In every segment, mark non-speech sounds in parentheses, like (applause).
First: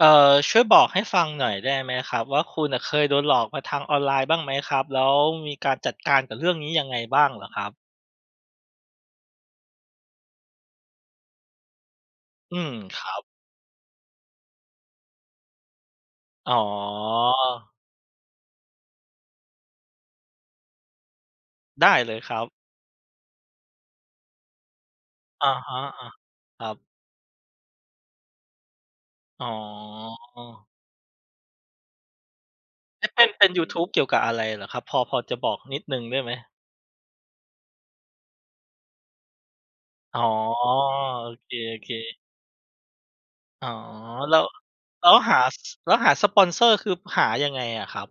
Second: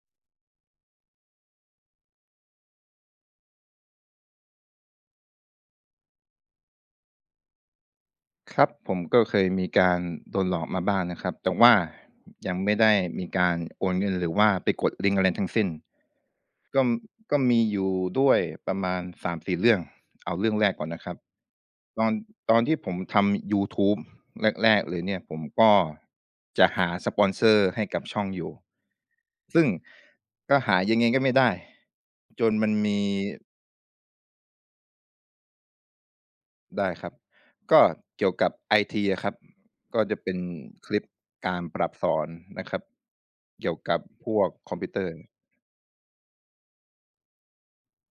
เอ่อ ช่วยบอกให้ฟังหน่อยได้ไหมครับว่า คุณน่ะเคยโดนหลอกมาทางออนไลน์บ้างไหมครับ? แล้วมีการจัดการกับเรื่องนี้ยังไงบ้างเหรอครับ? ครับผม ก็เคยมีการโดนหลอกมาบ้างนะครับ แต่ว่ายอัืงไมม ่ได้ครัมบ ีการโอนเงิน หรือว่าไปกดลิงก์อะไรทั้งสิ้น อ๋ก็ ก็มีอ อยู่ด้วยประมาณ 3-4 เรื่อง เอาเรื่องแรกก่อนนะครับ ได้ตอเน ลยครับ ตอนที่ผมทำ ยูทูบแรก ๆ เลยเนี่ย ผมอะกฮ็ะ อา คจะรับ หาสปอนเซอร์ให้กับช่องอยู่ อ๋ซึ่งก็อ หายังไงก็ไม่ได้ จนมันมี เอ๊ะ เป็น เป็นยูทูบเกี่ยวกับอะไรเหรอครับ พอ พอจะบอกนิดหนึ่งได้ไหม? ได้ครับ ก็เกี่ยวกับไอทีอะครับ ก็จอะ๋อ เป็นคลิปโอเการปรค ับสๆ อนนะครับ อ๋เกอ ี่ยวกับพแล้วว กคอมพิวเตแลอ้รว์ หา ส แล้วหาสปอนเซอร์ คือหายังไงอะครับ?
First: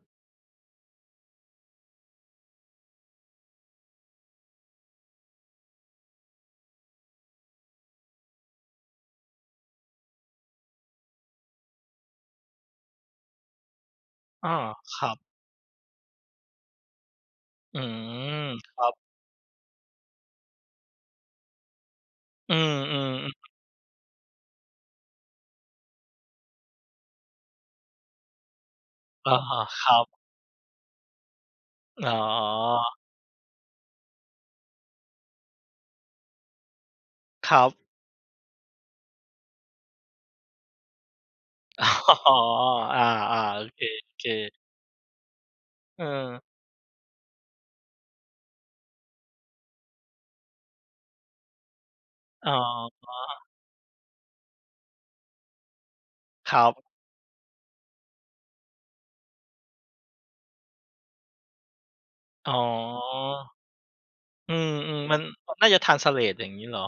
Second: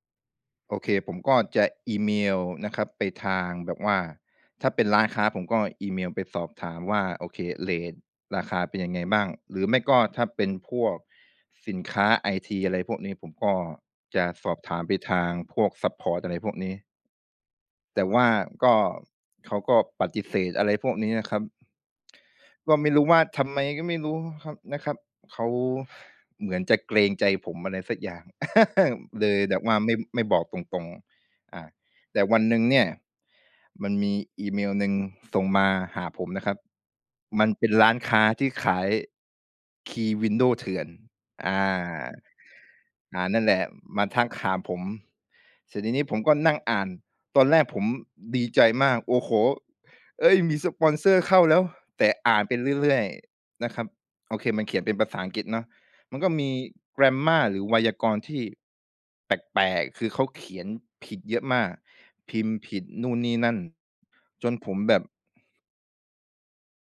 โอเค ผมก็จะอีเมลนะครับไปทางแบบว่า ถ้าเป็นร้านค้าผมก็อีเมลไปสอบถามว่า โอเค เรตราคาเป็นยังไงบ้าง หรือไม่ก็ถ้าเป็นพวกสินค้าไอที อะไรพวกนี้ ผมก็จะอส๋อ อบถามไปครัทบ างพวกซัปพอร์ต อะไรพวกนี้ อืแต่ว่าม กค็ รับ เขาก็ปฏิเสธ อะไรพวกนี้อะครับ อืก็ไม่รู้ว่า ทม ๆ ำไมก็ไม่รู้ครับ นะครับ เขาเหมือนจะเกรงใจผม อะไรสักอย่าง (laughs) เลอะยฮแบะ บว่าคไมร่ ับ ไม่บอกตรง ๆ อา อ๋อ แต่วันหนึ่งเนี่ยมันมีอีเมลหนึ่งส่งมาหาผมนะครับ มันครเปั็นบ ร้านค้าที่ขาย คีย์ Window เถื่อน อา อ๋อ อา อา นั่นแหๆ ลโอะ เมาทค ักหๆ าผม เสร็จทีเนี้ผมก็ออ นั่งอ่าน ตอนแรกผมดีใจมาก "โอ้โฮ เฮ้ย มีสปอนเซอร์เข้าแล้ว!" แต่อ่านอ๋ไปอ เรื่อย ๆ นะครับ โอเค มันเขียนเป็นภาษาอังกฤษเนาะ มันก็มี ครับ Grammar หรือไวยากรณ์ที่แปลก ๆ คือเขาเขียนผิดเยอะมาก พิมอ๋อ พ์ผิดนู่นนี่นั่น จอืนผม มแบบ ๆ มัน ก น่าจะ ทรานสเลต อย่างงี้เหรอ?